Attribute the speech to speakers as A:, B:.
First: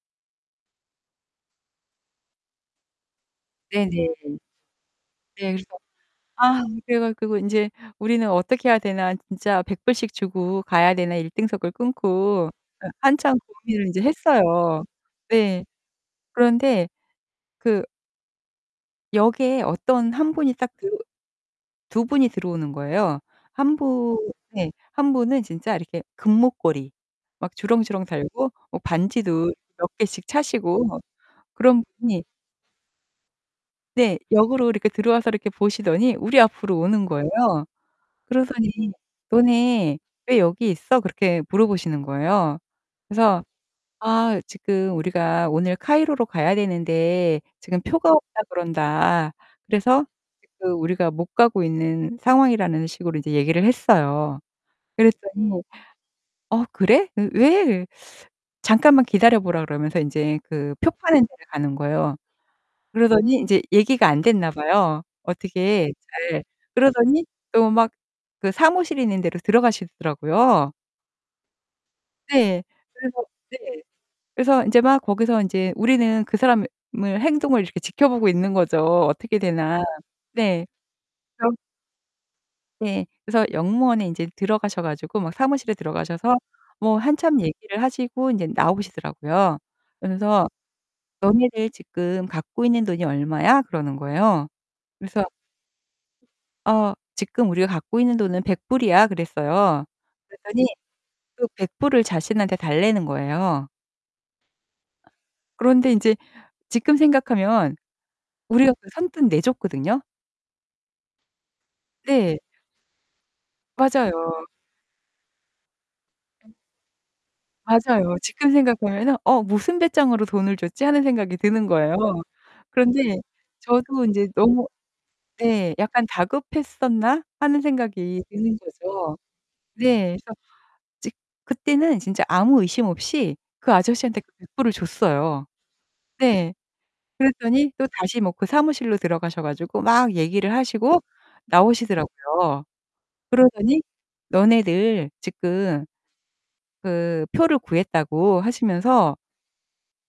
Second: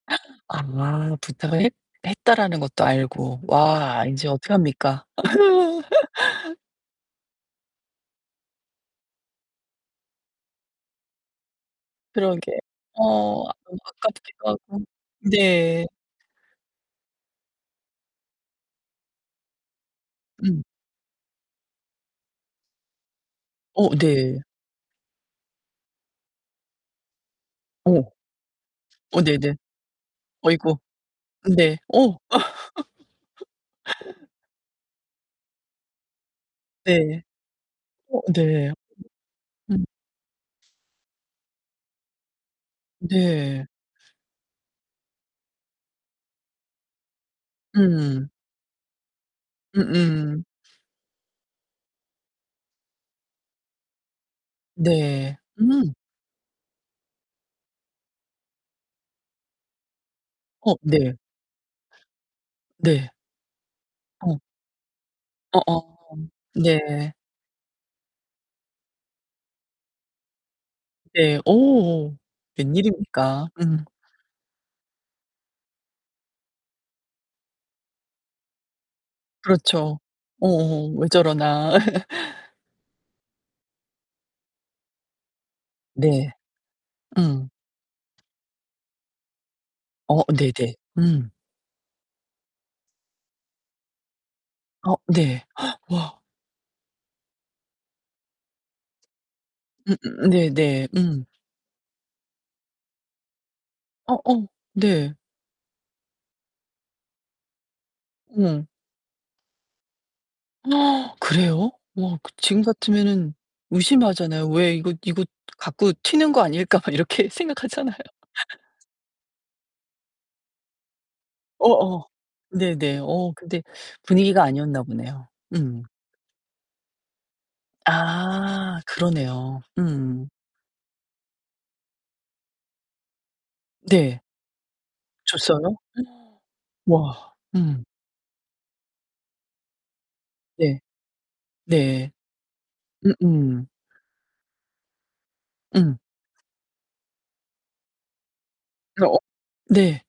A: 아 부탁을 했 했다라는 것도 알고.
B: 네네.
A: 와 인제 어떡합니까?
B: 네 그래서 아 그래 가지고 '인제 우리는 어떻게 해야 되나? 진짜 $100 씩 주고 가야 되나.' 일등석을 끊고
A: 그러게.
B: 예 한참
A: 어 아
B: 고민을 이제
A: 아깝기도
B: 했어요.
A: 하고.
B: 네.
A: 네.
B: 그런데 그 역에 어떤 1 분이
A: 음.
B: 딱 들어 2 분이 들어오는 거예요. 1
A: 어
B: 분
A: 네.
B: 네. 1 분은 진짜 이렇게 금목걸이 막
A: 어.
B: 주렁주렁 달고 뭐
A: 어
B: 반지도
A: 네네.
B: 몇 개씩
A: 아이고.
B: 차시고 뭐
A: 네.
B: 그런
A: 어.
B: 분이 네 역으로 이렇게 들어와서 이렇게 보시더니 우리 앞으로 오는
A: 네.
B: 거예요.
A: 어
B: 그러더니
A: 네. 음.
B: "너네 왜 여기 있어?" 그렇게 물어보시는 거예요. 그래서
A: 네.
B: 아 지금 우리가 오늘 카이로로 가야 되는데 지금 표가
A: 음.
B: 없다 그런다. 그래서
A: 음음.
B: 그 우리가 못 가고 있는 상황이라는 식으로 이제 얘기를 했어요.
A: 네.
B: 그랬더니
A: 음.
B: "어 그래? 으 왜?" 잠깐만 기다려 보라 그러면서 이제 그
A: 어
B: 표
A: 네.
B: 파는 데를 가는 거예요.
A: 네.
B: 그러더니 인제 얘기가 안
A: 어.
B: 됐나 봐요
A: 어어
B: 어떻게 잘.
A: 네.
B: 그러더니 또 막 그 사무실 있는 데로 들어가시더라고요.
A: 네 어
B: 네. 그래서
A: 왠일입니까?
B: 네.
A: 음.
B: 그래서 인제 막 거기서 인제 우리는 그 사람의 행동을 이렇게 지켜보고 있는 거죠 어떻게 되나.
A: 그렇죠.
B: 네.
A: 어어 왜
B: [unintelligible]
A: 저러나.
B: 네. 그래서 역무원에 이제 들어가셔 가지고 막 사무실에
A: 네.
B: 들어가셔서 뭐 한참
A: 음.
B: 얘기를 하시고 이제 나오시더라고요.
A: 어
B: 그러면서
A: 네네. 음.
B: "너네들 지금 갖고 있는 돈이 얼마야?" 그러는 거예요.
A: 어
B: 그래서
A: 네. 와.
B: "어 지금 우리가 갖고 있는 돈은 $100 이야." 그랬어요.
A: 음음
B: 그랬더니
A: 네네. 음.
B: 그 $100 을 자신한테 달라는 거예요.
A: 어어 네.
B: 그런데 인제 지금 생각하면
A: 음.
B: 우리가 그 선뜻 내줬거든요?
A: 그래요? 어 그
B: 네.
A: 지금 같으면은
B: 맞아요.
A: 의심하잖아요. 왜 '이거 이거 갖고 튀는 거 아닐까?' 막 이렇게 생각하잖아요.
B: 맞아요. 지금 생각하면은 '어? 무슨 배짱으로 돈을 줬지?' 하는 생각이 드는 거예요.
A: 어어. 네네.
B: 그런데
A: 어 근데
B: 저도 이제
A: 분위기가
B: '너무
A: 아니었나 보네요.
B: '네
A: 음.
B: '...약간 다급했었나?' 하는 생각이 드는
A: 아
B: 거죠.
A: 그러네요.
B: 네.
A: 음.
B: 그래서 이제 그때는 진짜 아무 의심 없이 그 아저씨한테
A: 네.
B: 그 $100 을 줬어요.
A: 줬어요?
B: 네.
A: 와.
B: 그랬더니
A: 음.
B: 또 다시 뭐 그 사무실로 들어가셔 가지고 막 얘기를
A: 네.
B: 하시고
A: 네.
B: 나오시더라고요.
A: 음음.
B: 그러더니 너네들 지금
A: 음.
B: 그 표를 구했다고 하시면서
A: 어어. 네.